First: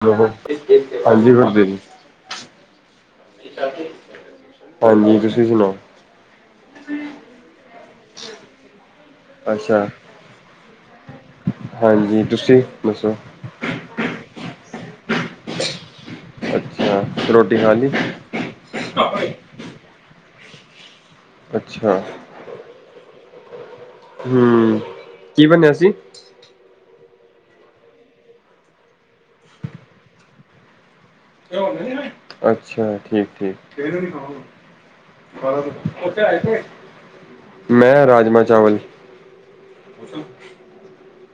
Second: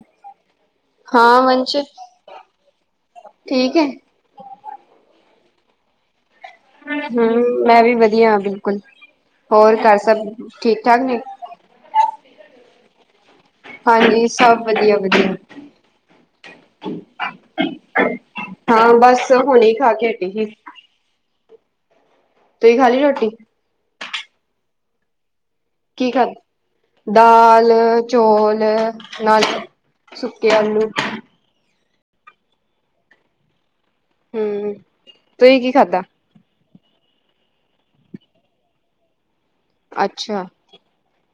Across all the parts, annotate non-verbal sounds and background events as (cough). ' ਹਾਂ ਵੰਸ਼ ਠੀਕ ਹੈ (unintelligible) ਹਾਂਜੀ, ਤੁਸੀਂ ਸੁਣਾਓ। ਹਮ, ਮੈਂ ਵੀ ਵਧੀਆ ਹਾਂ ਬਿਲਕੁਲ ਹੋਰ ਅੱਛਾ ਘਰ ਸਭ ਠੀਕ-ਠਾਕ ਨੇਂ ਹਾਂਜੀ, ਤੁਸੀਂ, ਦੱਸੋ। ਹਾਂਜੀ, ਸਭ ਵਧੀਆ-ਵਧੀਆ। ਅੱਛਾ, ਰੋਟੀ ਖਾ ਲੀ ਹਾਂ, ਬੱਸ ਹੁਣੀ ਖਾ ਕੇ ਹਟੀ ਹੀ। ਅੱਛਾ। ਤੁੂੰ ਹੀ ਖਾਲੀ ਰੋਟੀ ਹਮ, ' (inaudible) ' ਕੀ ਬਣਿਆ ਸੀ ਕੀ ਖਾਧਾ ਦਾਲ, ਚੋਲ, ਨਾਲ ਸੁੱਕੇ ਆਲੂ। ਅੱਛਾ, ਠੀਕ-ਠੀਕ। ਹਮ ਤੁਸੀਂ ਕੀ ਖਾਧਾ ਮੈਂ, ਰਾਜਮਾਂਹ ਚਾਵਲ। ਅੱਛਾ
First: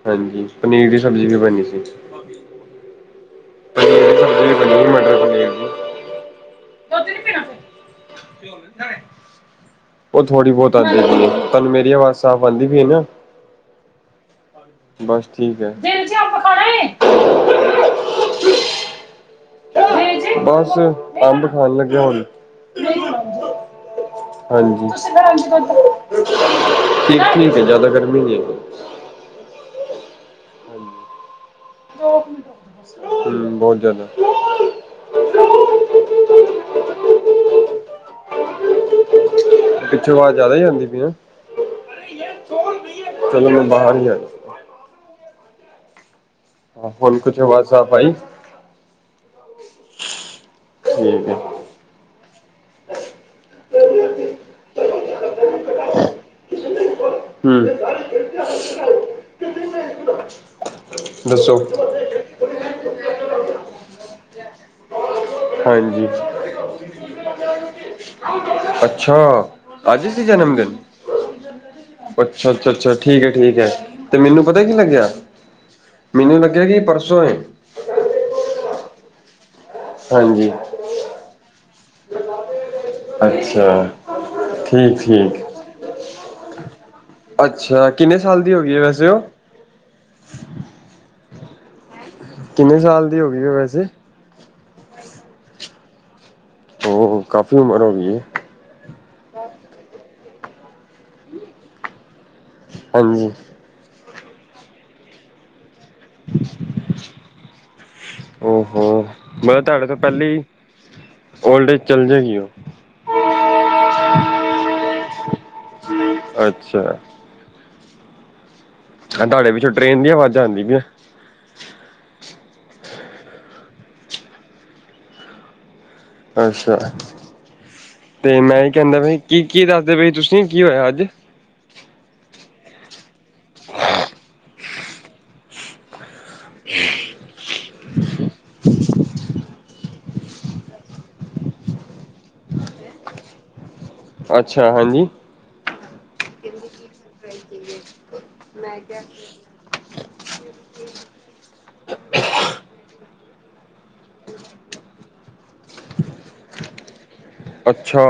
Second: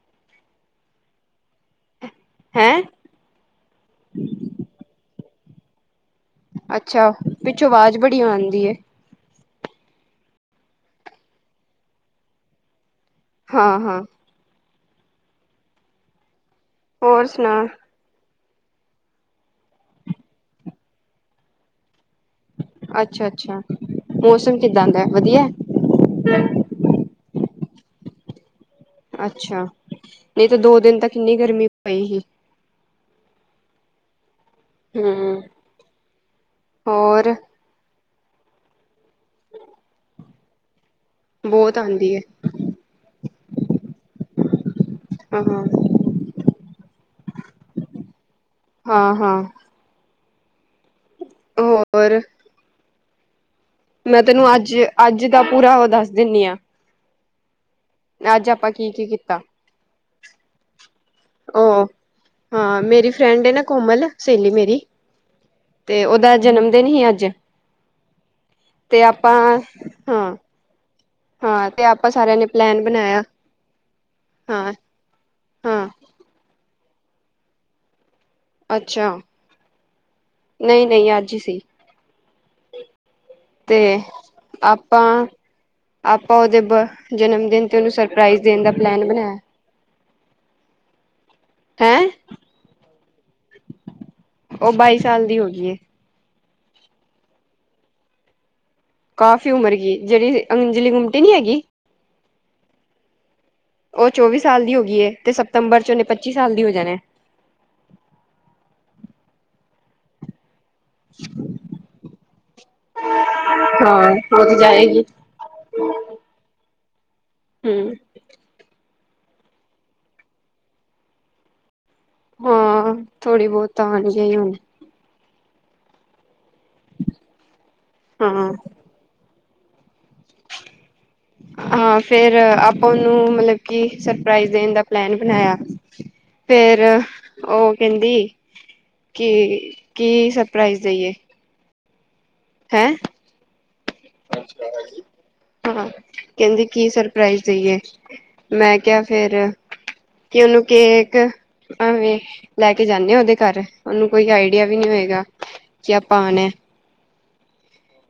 ਹਾਂਜੀ, ਪਨੀਰ ਦੀ ਸਬਜ਼ੀ ਵੀ ਬਣੀ ਸੀ। ਹੈਂ? ਪਨੀਰ ਦੀ ਸਬਜ਼ੀ ਬਣੀ, ਮਟਰ ਪਨੀਰ ਦੀ। ਅੱਛਾ, ਪਿਛੋਂ ਆਵਾਜ਼ ਬੜੀ ਆਂਉਦੀ ਏ। ਉਹ ਥੋੜੀ ਬਹੁਤ ਆਂਦੀ ਪਈ, ਤਹਾਨੂੰ ਮੇਰੀ ਆਵਾਜ਼ ਸਾਫ਼ ਆਉਂਦੀ ਪਈ ਹੈ ਨਾਂ। ਹਾਂ-ਹਾਂ। ਬੱਸ ਠੀਕ ਐ। ਹੋਰ ਸੁਣਾ? ਬੱਸ, ਅੰਬ ਖਾਣ ਲੱਗਿਆ ਹੁਣ। ਅੱਛਾ-ਅੱਛਾ। ਹਾਂਜੀ, ਠੀਕ-ਠੀਕ ਜਿਆਦਾ ਗਰਮੀ ਨੀ ਹੈਗੀ ‌। ਅੱਛਾ ਨਹੀਂ ਤਾਂ ਦੋ ਦਿਨ ਤਾ ਕਿੰਨੀ ਗਰਮੀ ਪਈ ਸੀ। ਹਮ, ਬਹੁਤ ਜਿਆਦਾ। ਹਮ ਹੋਰ। ਪਿੱਛੋਂ ਆਵਾਜ਼ ਜਿਆਦਾ ਹੀ ਆਂਦੀ ਪਈ ਆ। ਬਹੁਤ ਆਂਦੀ ਏ ਚੱਲੋ, ਮੈਂ ਬਾਹਰ ਨੂੰ ਜਾਣਾ ਆ। ਅਹਾ। ਹੁਣ ਕੁਛ ਆਵਾਜ਼ ਸਾਫ ਆਈ। ਹਾਂ- ਹਾਂ। ਠੀਕ ਐ। ਹੋਰ? ਮੈਂ ਤੈਨੂੰ ਅੱਜ -ਅੱਜ ਦਾ ਪੂਰਾ ਉਹ ਦੱਸ ਦਿੰਦੀ ਆ। ਹਮ। ਅੱਜ ਆਪਾਂ ਕੀ-ਕੀ ਕੀਤਾ? ਦੱਸੋ? ਉਹ ਹਾਂ ਮੇਰੀ ਫਰੈਂਡ ਹੈ ਨਾ ਕੋਮਲ ਸਹੇਲੀ ਮੇਰੀ ਤੇ ਹਾਂਜੀ ਉਹਦਾ। ਜਨਮਦਿਨ ਹੀ ਅੱਜ ਤੇ ਅੱਛਾ ਆਪਾਂ ਅੱਜ ਸੀ ਹਾਂ। ਜਨਮ ਦਿਨ ਹਾਂ ਤੇ ਆਪਾਂ ਸਾਰਿਆਂ ਨੇ ਅੱਛਾ ਅੱਛਾ ਪਲੈਨ ਅੱਛਾ ਬਣਾਇਆ ਠੀਕ ਹੈ ਠੀਕ ਹੈ ਤੇ ਮੈਨੂੰ ਪਤਾ ਹਾਂ। ਕੀ ਲੱਗਿਆ ਹਾਂ। ਮੈਨੂੰ ਲੱਗਿਆ ਕਿ ਪਰਸੋਂ ਏ। ਅੱਛਾ, ਹਾਂਜੀ ਨਹੀਂ-ਨਹੀਂ ਅੱਜ ਹੀ ਸੀ। ਅੱਛਾ ਤੇ ਠੀਕ ਆਪਾਂ -ਠੀਕ। ਆਪਾਂ ਉਹਦੇ ਬ ਜਨਮ ਦਿਨ ਤੇ ਅੱਛਾ ਉਹਨੂੰ ਕਿੰਨੇ ਸਾਲ ਸਰਪ੍ਰਈਜ਼ ਦੀ ਹੋ ਦੇਣ ਦਾ ਗਈ ਹੈ ਪਲੈਨ ਵੈਸੇ ਉਹ ਬਣਾਇਆ। ਹੈਂ। ਕਿੰਨੇ ਸਾਲ ਦੀ ਹੋ ਗਈ ਉਹ ਵੈਸੇ। ਉਹ ਬਾਈ ਸਾਲ ਦੀ ਹੋ ਗਈ ਐ। ਉਹ ਕਾਫ਼ੀ ਉਮਰ ਹੋ ਗਈ ਐ। ਕਾਫ਼ੀ ਉਮਰ ਗ ਜਿਹੜੀ ਅੰਜਲੀ ਗੁੰਮਟੀ ਨੀ ਹੈਗੀ। ਹਾਂਜੀ। ਉਹ ਚੌਵੀ ਸਾਲ ਦੀ ਹੋ ਗਈਏ ਤੇ ਸਤੰਬਰ ਚ ਉਹ ਨੇ ਪੱਚੀ ਸਾਲ ਦੀ ਹੋ ਜਾਣੇ। ਹੋ ਮਤਲਬ ਤੁਹਾਡੇ ਤੋਂ ਪਹਿਲੇ ਹੀ ਓਲਡ ਏਜ ਚੱਲ ਜਾਏਗੀ ਉਹ। ਹਾਂ, ਉਰ ਜਾਏਗੀ। ਅੱਛਾ। ਹਮ। ਹਾਂ ਤੁਹਾਡੇ ਪਿੱਛੋਂ ਟਰੇੇਨ ਦੀ ਆਵਾਜ਼ਾਂ ਆਦੀਆਂ ਪੀਆਂ। ਹਾਂ ਥੋੜ੍ਹੀ ਬਹੁਤ ਤਾਂ ਆਣ ਗਈਆ ਹੁਣ। ਅੱਛਾ ਤੇ ਹਾਂ ਮੈਂ ਕਹਿੰਦਾ ਪਿਆ ਕੀ- ਕੀ ਦੱਸਦੇ ਪਾਏ ਤੁਸੀਂ ਕੀ ਹੋਇਆ ਅੱਜ। ਹਾਂ ਫੇਰ ਆਪਾਂ ਉਹਨੂੰ ਮਤਲਬ ਕਿ ਸਰਪ੍ਰਾਈਜ਼ ਦੇਣ ਦਾ ਪਲੈਨ ਬਣਾਇਆ। ਫੇਰ ਉਹ ਕਹਿੰਦੀ। ਕੀ- ਕੀ ਸਰਪ੍ਰਾਈਜ਼ ਦਈਏ। ਹੈਂ। ਅੱਛਾ ਹਾਂਜੀ ਹਾਂ ਕਹਿੰਦੀ ਕੀ ਸਰਪ੍ਰਾਈਜ਼ ਦੇਈਏ ਮੈਂ ਕਿਹਾ ਫਿਰ। ਕਿ ਉਹਨੂੰ ਕੇਕ। ਐਵੇ ਲੈ ਕੇ ਜਾਂਦੇ ਆ ਉਹਦੇ ਘਰ ਉਹਨੂੰ ਕੋਈ ਆਈਡੀਆ ਵੀ ਨੀ ਹੈਗਾ। ਜੇ ਆਪਾਂ ਆਉਣਾ ਅੱਛਾ।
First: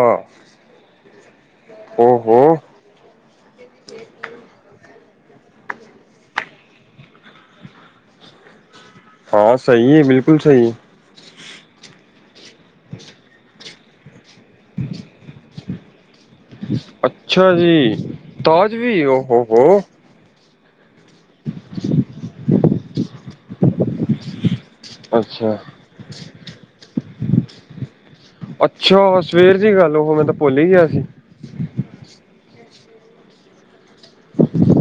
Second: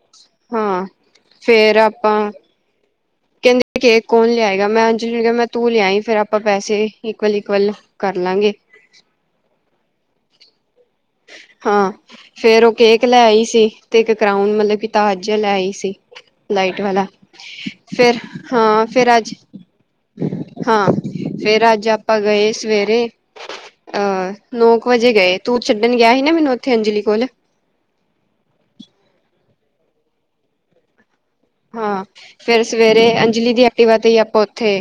ਹਾਂ, ਫੇਰ ਆਪਾਂ ਓਹੋ ਕਹਿੰਦੇ ਕੇਕ ਕੌਣ ਲਿਆਏਗਾ? ਮੈਂ ਅੰਜਲੀ ਮੈਂ ਤੂੰ ਲਿਆਈ ਫੇਰ ਆਪਾਂ ਪੈਸੇ ਇਕੁਅਲ-ਇਕੁਅਲ ਕਰ ਲਾਂਗੇ। ਹਾਂ ਸਹੀ ਏ। ਬਿਲਕੁਲ ਸਹੀ ਏ। ਹਾਂ ਫੇਰ ਉਹ ਕੇਕ ਲੈ ਆਈ ਸੀ ਤੇ ਇੱਕ ਕਰਾਊਨ ਮਤਲਬ ਕਿ ਤਾਜ ਲੈ ਆਈ ਸੀ। ਲਾਈਟ ਵਾਲਾ। ਅੱਛਾ ਜੀ ਫਿਰ ਤਾਜ ਹਾਂ ਵੀ ਫੇਰ ਅੱਜ ਓਹੋ ਹੋ ਹਾਂ ਫਿਰ ਅੱਜ ਆਪਾਂ ਗਏ ਸਵੇਰੇ ਅਹ ਨੌ ਕੁ ਵਜੇ ਗਏ ਅੱਛਾ ਤੂੰ ਛੱਡਣ ਗਿਆ ਸੀ ਨਾ ਮੈਨੂੰ ਉੱਥੇ ਅੰਜਲੀ ਕੋਲ। ਅੱਛਾ, ਸਵੇਰ ਦੀ ਗੱਲ, ਉਹ ਮੈਂ ਤਾਂ ਭੁੱਲ ਹੀ ਗਿਆ ਸੀ। ਹਾਂ, ਫਿਰ ਸਵੇਰੇ ਅੰਜਲੀ ਦੀ ਐਕਟੀਵਾ ਤੇ ਹੀ ਆਪਾਂ ਉੱਥੇ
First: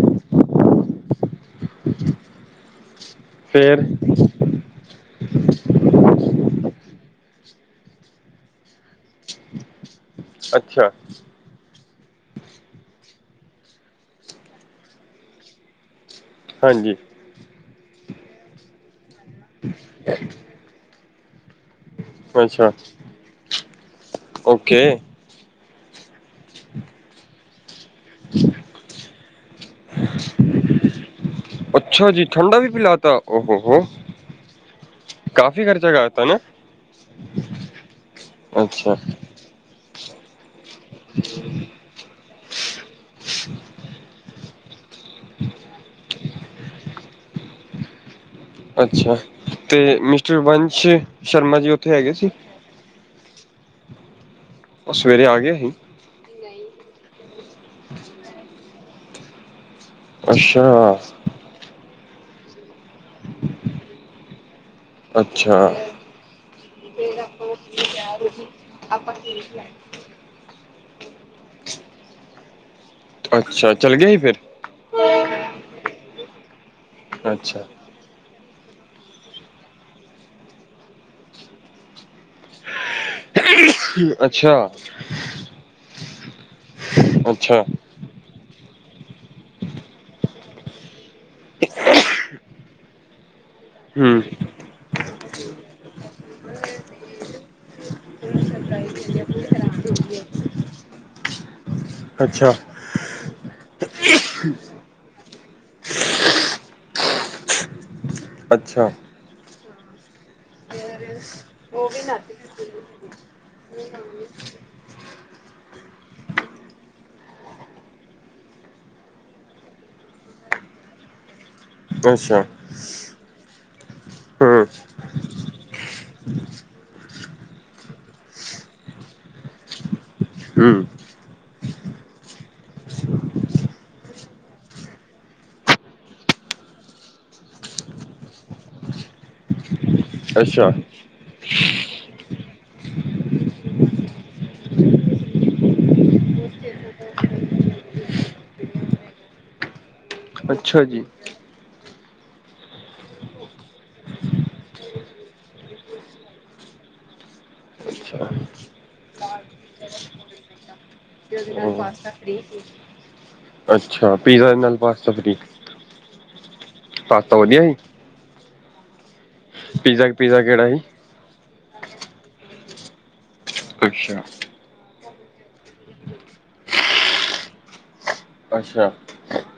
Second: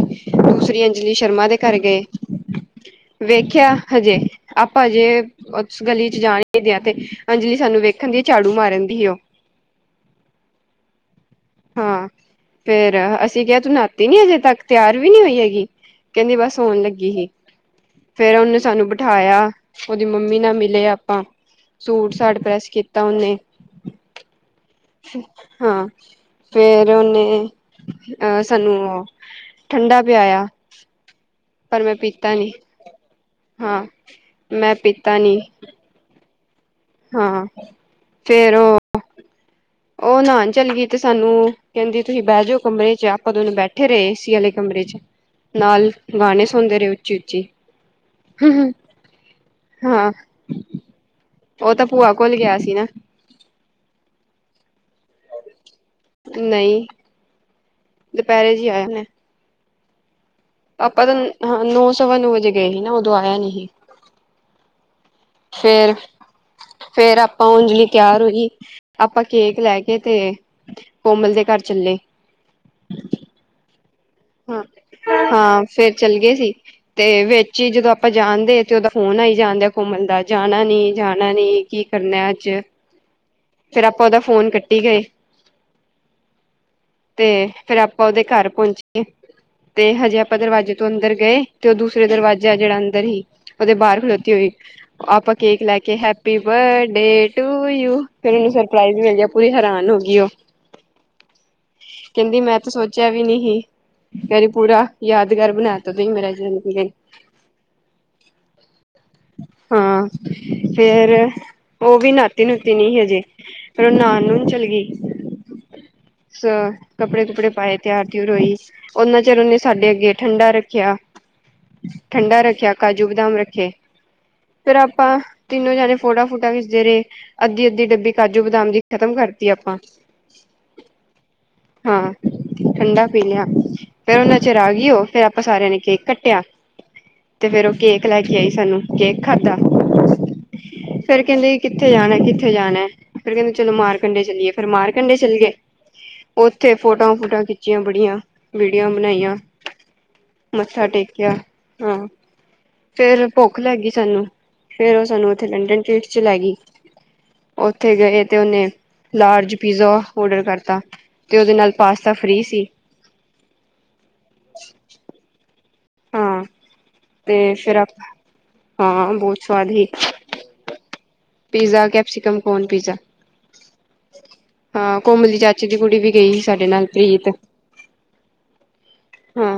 ਦੂਸਰੀ ਅੰਜ- ਲੀ ਸ਼ਰਮਾ ਦੇ ਘਰ ਗਏ ਵੇਖਿਆ ਫੇਰ ਹਜੇ ਆਪਾਂ ਜੇ ਉਸ ਗਲੀ ਚ ਜਾਣੀਦੇ ਹ ਤੇ ਅੰਜਲੀ ਸਾਨੂੰ ਵੇਖਣ ਦੀ ਝਾੜੂ ਮਾਰਨ ਦੀ ਸੀ ਉਹ। ਅੱਛਾ। ਹਾਂ ਫਿਰ ਅਸੀਂ ਕਿਹਾ ਤੂੰ ਨਹਾਤੀ ਨੀ ਅਜੇ ਤੱਕ, ਤਿਆਰ ਵੀ ਨਹੀ ਹੋਈ ਹੈਗੀ। ਕਹਿੰਦੀ ਬਸ ਹੋਣ ਹਾਂਜੀ ਲੱਗੀ ਸੀ ਫਿਰ ਉਹਨੇ ਸਾਨੂੰ ਬਿਠਾਇਆ। ਉਹਦੀ ਮੰਮੀ ਨਾਲ ਮਿਲੇ ਆਪਾਂ। ਸੂਟ ਸਾਟ ਪ੍ਰੈਸ ਅੱਛਾ, ਕੀਤਾ ਉਹਨੇ ਓਕੇ। ਹਾਂ, ਫੇਰ ਉਹ ਓਨੇ ਅਹ ਸਾਨੂੰ ਉਹ ਠੰਡਾ ਪਿਆਇਆ। ਪਰ ਮੈਂ ਅੱਛਾ ਜੀ। ਪੀਤਾ ਨੀ ਠੰਡਾ ਵੀ ਪਿਲਾ ਤਾਂ ਉ ਹੋ ਆ ਹੋ। ਹਾਂ ਮੈਂ ਪੀਤਾ ਨੀ ਕਾਫੀ ਖਰਚਾ ਕਰ ਦਿੱਤਾ ਨਾ। ਹਾਂ, ਫੇਰ ਉਹ ਅੱਛਾ। ਉਹ ਨਹਾਣ ਚੱਲ ਗਈ ਤੇ ਸਾਨੂੰ ਕਹਿੰਦੀ ਤੁਸੀ ਬਹਿ ਜਾਓ ਕਮਰੇ 'ਚ ਆਪਾਂ ਦੋਨੂੰ ਬੈਠੇ ਰਹੇ ਸੀ ਹਾਲੇ। ਕਮਰੇ 'ਚ ਨਾਲ ਗਾਣੇ ਸੁਣਦੇ ਰਹੇ ਉੱਚੀ-ਉੱਚੀ। ਅੱਛਾ ਤੇ ਹਾਂ ਮਿਸਟਰ ਵੰਸ਼ ਸ਼ਰਮਾਂ ਜੀ ਉੱਥੇ ਹੈਗੇ ਸੀ। ਅਸੀ ਨਾ ਉਹ ਸਵੇਰੇ ਆ ਗਏ। ਕੀ। ਨਹੀਂ। ਦੁਪਹਿਰੇ ਜੀ ਆਇਆ ਮੈਂ। ਅੱਛਾ। ਆਪਾਂ ਤਾਂ ਨੌ ਸਵਾ ਨੌ ਵਜੇ ਗਏ ਸੀ ਨਾ ਉਦੋਂ ਆਇਆ ਨਹੀ ਸੀ। ਅੱਛਾ ਫੇਰ ਫੇਰ ਆਪਾਂ ਉਂਜਲੀ ਤਿਆਰ ਹੋਈ ਆਪਾਂ ਕੇਕ ਲੈ ਕੇ ਤੇ ਕੋਮਲ ਦੇ ਘਰ ਚੱਲੇ। ਅੱਛਾ, ਚੱਲਗੀ ਫਿਰ। ਹ ਹਾਂ ਫੇਰ ਚੱਲ ਗਏ ਸੀ ਤੇ ਵਿੱਚ ਅੱਛਾ ਹੀ ਜਦੋਂ ਆਪਾਂ ਜਾਣਦੇ ਆ ਤੇ ਉਹਦਾ ਫੋਨ ਆਈ ਜਾਂਦਾ ਆ ਘੁੰਮਣ ਦਾ ਜਾਣਾ ਨੀ-ਜਾਣਾ ਨੀ। ਕੀ ਕਰਨਾ ਅੱਜ। (inaudible) ਫਿਰ ਆਪਾਂ ਉਹਦਾ ਫੋਨ ਅੱਛਾ ਕੱਟੀ ਗਏ ਤੇ ਅੱਛਾ ਫਿਰ ਆ ਆਪਾਂ ਉਹਦੇ ਘਰ ਪਹੁੰਚੇ ਏ ਤੇ ਹਜੇ ਆਪਾਂ ਦਰਵਾਜੇ ਤੋਂ ਅੰਦਰ ਗਏ ਤੇ ਉਹ ਦੂਸਰੇ ਦਰਵਾਜ਼ਾ ਜਿਹੜਾ ਅੰਦਰ ਹੀ ਉਹਦੇ ਬਾਹਰ ਹੂੰ ਖਲੋਤੀ ਹੋਈ। ਆਪਾਂ ਕੇਕ ਲੈ ਕੇ ਹੈਪੀ ਬਰਥਡੇ ਟੂ ਯੂ ਫਿਰ ਮਿਲ ਪੂਰੀ ਹੈਰਾਨ ਹੋ ਗਈ ਉਹ ਕਹਿੰਦੀ ਅੱਛਾ ਮੈਂ ਤੇ ਸੋਚ ਚ ਵੀ ਨਹੀਂ ਸੀ। ਕਹਿ ਰੀ ਪੂਰਾ ਯਾਦਗਾਰ ਬਣਾ ਤਾਂ ਤੁਸੀ ਮੇਰਾ ਜਨਮਦਿਨ। ਅੱਛਾ। ਹਾਂ ਫੇਰ ਉਹ ਵੀ ਨਾਤੀ -ਨੁਤੀ ਨੀਂ ਹਜੇ ਫਿਰ ਉਹ ਨਾਨ- ਨੂੰਨ ਚੱਲ ਗਈ। ਸ ਕੱਪੜੇ -ਕੁਪੜੇ ਪਾਏ ਤਿਆਰ -ਤਿਉਰ ਹੋਈ। ਉਹਨਾਂ ਚਿਰ ਉਹਨੇ ਸਾਡੇ ਅੱਗੇ ਠੰਡਾ ਰੱਖਿਆ, ਠੰਡਾ ਅੱਛਾ ਰੱਖਿਆ। ਕਾਜੂ, ਬਦਾਮ ਰੱਖੇ ਹੂੰ ਫਿਰ ਆਪਾਂ ਤਿੰਨੋ ਜਾਣੇ ਫੋਟਾਂ- ਫੋਟਾ ਖਿੱਚਦੇ ਰਹੇ। ਅੱਧੀ-ਅੱਧੀ ਡੱਬੀ, ਕਾਜੂ, ਬਦਾਮ ਦੀ ਖ਼ਤਮ ਕਰਤੀ ਆਪਾਂ। ਹਮ। ਹਾਂ ਠੰਡਾ ਪੀ ਲਿਆ। ਫਿਰ ਉਹਨਾ ਚਿਰ ਆ ਗਈ ਉਹ ਫਿਰ ਆਪਾਂ ਸਾਰਿਆਂ ਨੇ ਕੇਕ ਕੱਟਿਆ। ਤੇ ਫੇਰ ਉਹ ਕੇਕ ਲੈ ਕੇ ਆਈ ਸਾਨੂੰ ਕੇਕ ਖਾਧਾ। ਅੱਛਾ। ਫੇਰ ਕਹਿੰਦੀ ਕਿੱਥੇ ਜਾਣਾ, ਕਿਥੇ ਜਾਣਾ ਫੇਰ ਕਹਿੰਦੇ ਚਲੋ ਮਾਰ ਕੰਢੇ ਚਲੀਏ ਫੇਰ ਮਾਰ ਕੰਢੇ ਚੱਲ ਗਏ। ਉੱਥੇ ਫੋਟੋਓ-ਫੋਟਾਂਓ ਖਿੱਚੀਆਂ ਬੜੀਆਂ ਵੀਡੀਓ ਬਣਾਈਆਂ, ਅੱਛਾ ਮੱਥਾ ਜੀ ਟੇਕਿਆ ਹਾਂ। ਫੇਰ ਭੁੱਖ ਲੱਗੀ ਸਾਨੂੰ ਫੇਰ ਉਹ ਸਾਨੂੰ ਉਥੇ ਲੰਡਨ ਟਰੀਟ'ਚ ਲੈ ਗਈ। ਉੱਥੇ ਗਏ ਅੱਛਾ ਤੇ ਉਹਨੇ ਲਾਰਜ ਪੀਜ਼ਾ ਔਡਰ ਕਰਤਾ ਤੇ ਉਹਦੇ ਨਾਲ ਪਾਸਤਾ ਫਰੀ ਸੀ। ਅੱਛਾ ਪੀਜ਼ਾ ਦੇ ਨਾਲ ਪਾਸਤਾ ਫਰੀ ਸੀ। ਹਾਂ। ਪਾਸਤਾ ਤੇ ਵਧੀਆ ਫਿਰ (inaudible) ਹਾਂ ਬਹੁਤ ਸਵਾਦ ਸੀ। ਪੀਜ਼ਾ ਪੀਜ਼ਾ ਕਿਹੜਾ ਸੀ ਪੀਜ਼ਾ ਕੈਪਸੀਕਮ ਕੌਨ ਪੀਜ਼ਾ। ਅੱਛਾ। ਹਾਂ ਕੋਮਲ ਦੀ ਚਾਚੀ ਦੀ ਕੁੜੀ ਵੀ ਗਈ ਸੀ ਸਾਡੇ ਨਾਲ ਪ੍ਰੀਤ ਅੱਛਾ। ਹਾਂ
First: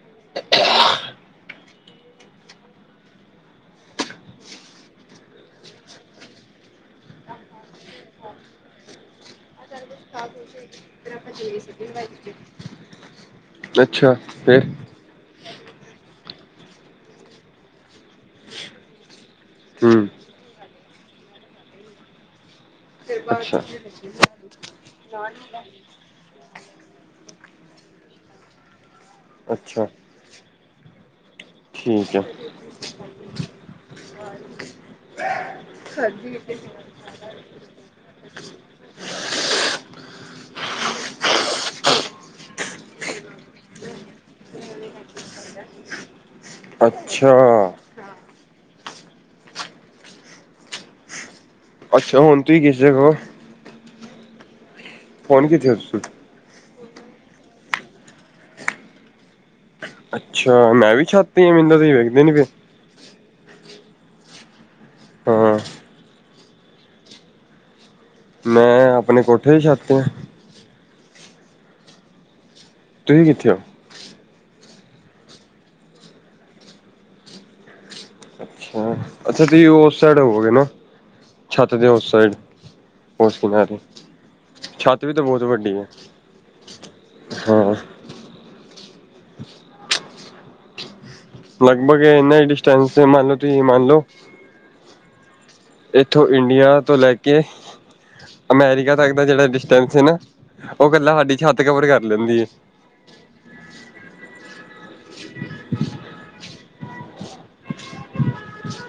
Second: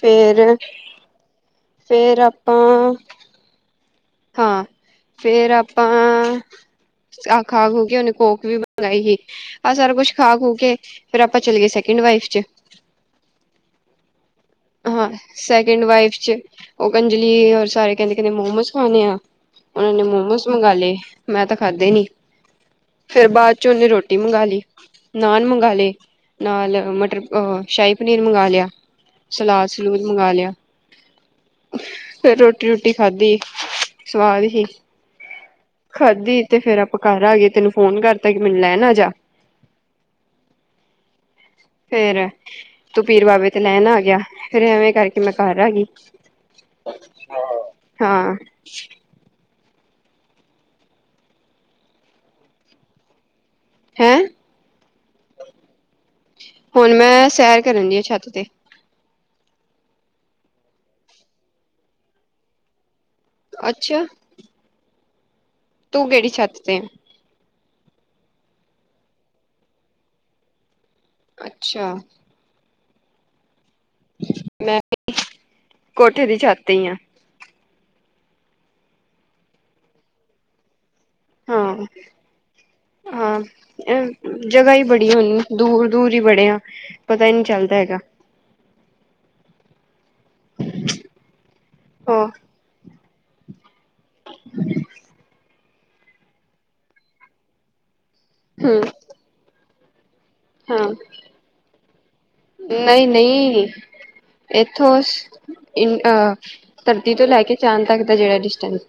ਫੇਰ (inaudible) ਫੇਰ ਆਪਾਂ ਹਾਂ ਫੇਰ ਆਪਾਂ ਆ ਖਾ- ਖੂ ਕੇ ਉਹਨੇ ਕੋਕ ਵੀ ਮੰਗਾਈ ਸੀ। ਆਹ ਸਾਰਾ ਕੁਛ ਖਾ- ਖੂ ਕੇ ਫੇਰ ਆਪਾਂ ਚਲੇ ਗਏ ਸੈਕਿੰਡ ਵਾਈਫ 'ਚ ਅੱਛਾ ਫੇ ਹਾਂ ਸੈਕਿੰਡ ਵਾਈਫ'ਚ ਉਹ ਕੰਜਲੀ ਔਰ ਸਾਰੇ ਕਹਿੰਦੇ-ਕਹਿੰਦੇ ਮੋਮੋਸ ਖਾਣੇ ਆ। ਉਹਨਾਂ ਨੇ ਹੂੰ ਮੋਮੋਸ ਮੰਗਵਾ ਲਏ ਮੈਂ ਤਾਂ ਖਾਧੇ ਨੀਂ। ਫੇਰ ਬਾਅਦ'ਚ ਉਹਨੇਂ ਰੋਟੀ ਮੰਗਵਾ ਲਈ। ਨਾਨ ਮੰਗਵਾ ਲਏ ਨਾਲ ਮਟਰ ਅ ਸ਼ਾਹੀ ਪਨੀਰ ਮੰਗਵਾ ਲਿਆ। ਸਲਾਦ ਅੱਛਾ -ਸਲੂਦ ਮੰਗਵਾ ਲਿਆ। ਠੀਕ ਐ। ਫੇਰ ਰੋਟੀ -ਰੂਟੀ ਖਾਧੀ ਸਵਾਦ ਹੀ। ਖਾਧੀ ਤੇ ਫੇਰ ਆਪਾਂ ਘਰ ਆਏ ਤੈਨੂੰ ਫੋਨ ਕਰਤਾ ਕਿ ਮੈਨੂੰ ਲੈਣ ਆਜਾ। ਫੇਰ ਤੂੰ ਪੀਰ ਬਾਬੇ ਤੇ ਲੈਣ ਆ ਗਿਆ ਫੇਰ ਐਵੇਂ ਕਰਕੇ ਮੈਂ ਘਰ ਆ ਗਈ। ਅੱਛਾ। ਹਾਂ। ਅੱਛਾ ਹੁਣ ਤੁਸੀਂ ਕਿਸ ਜਗ੍ਹਾ ਓ ਹੈਂ। ਹੁਣ ਕਿਥੇ ਆ ਹੁਣ, ਮੈਂ ਸੈਰ ਕਰਨ ਡਈ ਆ ਛੱਤ ਤੇ ਅੱਛਾ, ਮੈਂ ਵੀ ਛੱਤ ਤੇ ਆ, ਮੈਨੂੰ ਤੇ ਤੁਸੀ ਵਿਖਦੇ ਨੀਂ ਪਏ। ਅੱਛਿਆ। ਹਾਂ ਤੂੰ ਕਿਹੜੀ ਛੱਤ ਤੇ ਆਂ? ਮੈਂ, ਆਪਣੇ ਕੋਠੇ ਦੀ ਛੱਤ ਤੇ ਆ। ਅੱਛਾ। ਤੁਸੀਂ ਕਿੱਥੇ ਓ? ਮੈਂ ਵੀ, ਕੋਠੇ ਦੀ ਛੱਤ ਤੇ ਈ ਆ। ਅੱਛਾ। ਅੱਛਾ, ਤੁਸੀਂ ਓਸ ਸਾਈਡ ਹੋਵੋਗੇ ਨਾ, ਛੱਤ ਹਾਂ ਦੇ ਉਸ ਸਾਈਡ। ਉਸ ਹਾਂ, ਕਿਨਾਰੇ ਜਗ੍ਹਾ ਈ ਛੱਤ ਬੜੀ ਵੀ ਤਾਂ ਹੋਣੀ ਬਹੁਤ ਵੱਡੀ ਹੈ ਦੂਰ-ਦੂਰ ਈ ਬੜੇ ਆ। ਪਤਾ ਈ ਨੀ ਹਾਂ ਚੱਲਦਾ ਹੈਗਾ। ਲਗਭਗ ਹਾਂ ਇਨ੍ਹਾ ਈ ਡਿਸਟੈਂਨਸ ਮੰਨ ਲੋ ਤੁਸੀਂ ਮੰਨ ਲੋ। ' (inaudible) ਇੱਥੋਂ ਇੰਡੀਆ ਤੋਂ ਲੈ ਕੇ, ਹਮ ਅਮੇਰਿਕਾ ਤੱਕ ਦਾ ਜਿਹੜਾ ਡਿਸਟੈਂਸ ਨਾ ਉਹ ਕੱਲਾ ਸਾਡੀ ਛੱਤ ਕਵਰ ਕਰ ਲੈਂਦੀ ਏ। ਨਹੀਂ-ਨਹੀਂ। ਇੱਥੋਂ, ਇੰਡ ਧਰਤੀ ਤੋਂ ਲੈ ਕੇ ਚਾਂਦ ਤੱਕ ਦਾ ਜਿਹੜਾ ਡਿਸਟੈਂਸ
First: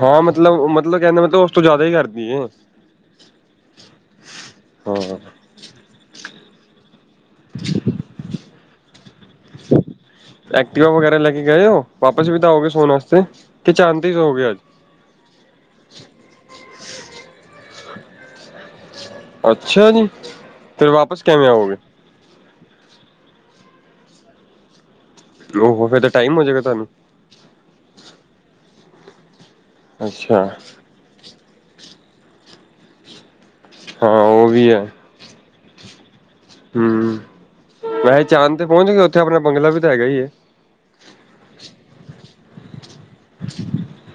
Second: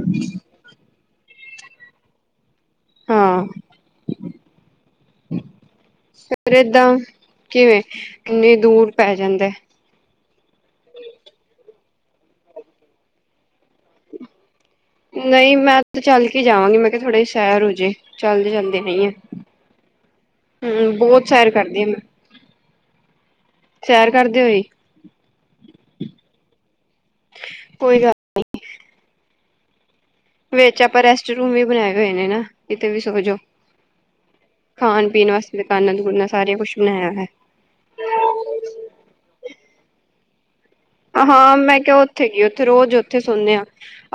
ਹਾਂ, ਮਤਲਬ-ਮਤਲਬ ਕਹਿੰਦੇ ਮਤਲਬ ਉਸ ਤੋਂ ਜ਼ਿਆਦਾ ਈ ਕਰਦੀ ਏ। ਹਾਂ। ਹਾਂ। ਫਿਰ ਏਦਾਂ ਕਿਵੇਂ? ਇੰਨ੍ਹੀ ਦੂਰ ਪੈ ਜਾਂਦੇ। ਐਕਟਿਵਾ ਵਗੈਰਾ ਲੈ ਕੇ ਗਏ ਓ, ਵਾਪਸ ਵੀ ਤਾਂ ਆਓਗੇ ਸੌਣ ਆਸਤੇ, ਕਿ ਚਾਂਦ ਤੇ ਸੌਓ ਗੇ ਅੱਜ ਨਹੀਂ, ਮੈਂ ਤੇ ਚੱਲ ਕੇ ਜਾਵਾਂਗੀ ਮੈਂ ਕਿਹਾ ਥੋੜ੍ਹੇ ਸੈਰ ਹੋਜੇ ਚੱਲਦੇ-ਚੱਲਦੇ ਨਹੀਂ ਆ। ਅੱਛਾ ਜੀ ਫਿਰ ਹੂੰ, ਵਾਪਸ ਬਹੁਤ ਕਿਵੇਂ ਸੈਰ ਆਓਗੇ ਕਰਦੀ ਆ ਮੈਂ ਸੈਰ ਕਰਦੇ ਓ ਜ਼ੀ? ਲੋ ਤਾਂ ਟਾਈਮ ਹੋ ਜਾਏਗਾ ਤੁਹਾਨੂੰ ਕੋਈ ਗੱਲ ਅੱਛਾ ਵੇਚ ਆਪਾਂ ਰੈਸਟ ਰੂਮ ਵੀ ਬਣਾਏ ਹੋਏ ਨੇ ਨਾ, ਕੀਤੇ ਵੀ ਸੌ ਜੋ। ਹਾਂ ਉਹ ਵੀ ਐ। ਪੀਣ ਵਾਸਤੇ ਦਕਾਨਾਂ-ਦੁਕਾਨਾ ਹੂੰ, ਵੈਸੇ ਚਾਂਦ ਤੇ ਪਹੁੰਚ ਗਏ, ਉੱਥੇ ਆਪਣਾ ਬੰਗਲਾ ਵੀ ਤਾਂ ਹੈਗਾ ਈ ਐ। ਹਾਂ, ਮੈਂ ਕਿਹਾ ਉੱਥੇ ਕੀ, ਉੱਥੇ ਰੋਜ਼ ਉੱਥੇ ਸੌਣੇ ਆ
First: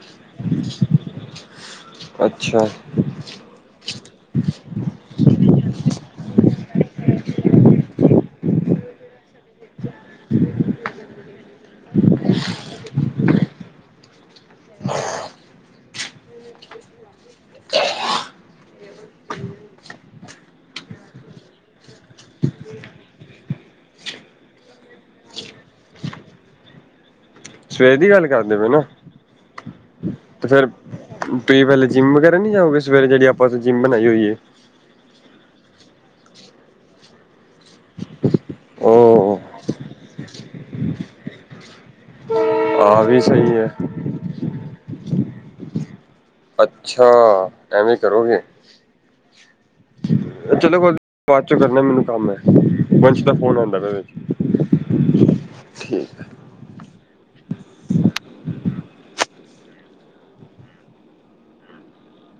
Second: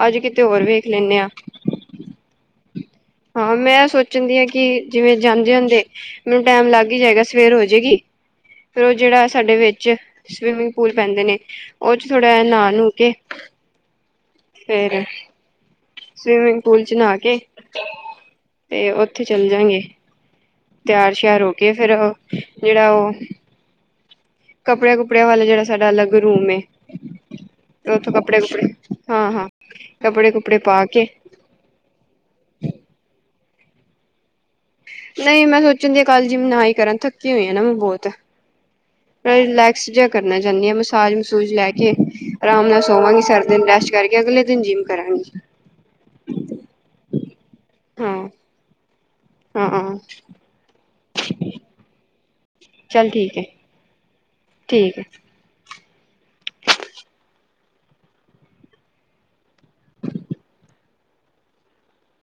ਅੱਜ ਕਿਤੇ ਹੋਰ ਵੇਖ ਲੈਂਨੇ ਆ। ਅੱਛਾ। ਹਾਂ, ਮੈਂ ਸੋਚਣ ਡਈ ਆ, ਕਿ ਜਿਵੇਂ ਜਾਂਦੇ-ਜਾਂਦੇ ਮੈਨੂੰ ਟੈਮ ਲੱਗ ਈ ਜਾਏਗਾ ਸਵੇਰ ਹੋ ਜਾਏਗੀ, ਫਿਰ ਉਹ ਜਿਹੜਾ ਸਾਡੇ ਵਿੱਚ ਸਵਿਮਿੰਗ ਪੂਲ ਪੈਂਦੇ ਨੇ, ਉਹ 'ਚ' ਥੋੜ੍ਹਾ ਜਿਆ ਨਾ-ਨੂੰ ਕੇ ਫਿਰ ਸਵੀਮਿੰਗ ਪੂਲ 'ਚ' ਨਾ ਕੇ, ਤੇ ਉੱਥੇ ਚੱਲ ਜਾਂਗੇ। ਤਿਆਰ ਸ਼ਿਆਰ ਹੋ ਕੇ ਫਿਰ ਜਿਹੜਾ ਉਹ ਕੱਪੜਿਆਂ-ਕੁਪੜਿਆਂ ਵਾਲਾ ਜਿਹੜਾ ਸਾਡਾ ਅਲੱਗ ਰੂਮ ਏ। ਸਵੇਰ ਦੀ ਉੱਥੋਂ ਗੱਲ ਕਰਦੇ ਕੱਪੜੇ-ਕੁਪੜੇ ਪਏ ਨਾ ਹਾਂ-ਹਾਂ ਕੱਪੜੇ-ਕੁਪੜੇ ਪਾ ਕੇ ਤੁਸੀ ਪਹਿਲੇ ਜਿਮ ਵਗੈਰਾ ਨੀ ਜਾਉਗੇ, ਸਵੇਰੇ ਜਿਹੜੀ ਆਪਾ ਜਿਮ ਬਣਾਈ ਹੋਈਏ। ਨਹੀਂ, ਮੈਂ ਸੋਚਣ ਦੀ ਆ, ਕੱਲ ਜਿਮ ਨਾ ਈ ਕਰਾ ਥੱਕੀ ਹੋਈ ਆ ਨਾ ਬਹੁਤ। ਉਹ ਰਿਲੈਕਸ ਜਿਹਾ ਕਰਨਾ ਚਾਹੁੰਦੀ ਆ, ਮਸਾਜ -ਮਸੂਜ ਲੈ ਕੇ। ਆਰਾਮ ਨਾਲ ਆਹ ਵੀ ਸੌਵਾਗੀ ਸਾਰਾ ਸਹੀ ਦਿਨ ਹੈ ਰੈਸਟ ਕਰਕੇ ਅਗਲੇ ਦਿਨ ਜਿੰਮ ਕਰਾਂਗੀ। ਅੱਛਾ, ਐਂਵੇ ਹਾਂ ਕਰੋਗੇ। ਹਾਂ ਚਲੋ ਬਾਅਦ ਚੋਂ ਕਰਨਾ ਮੈਨੂੰ ਕੰਮ ਏ, ਚੱਲ ਵੰਸ਼ ਦਾ ਠੀਕ ਹੈ ਫੋਨ ਆਉਂਦਾ ਪਿਆ। ਠੀਕ ਏ। ਠੀਕ।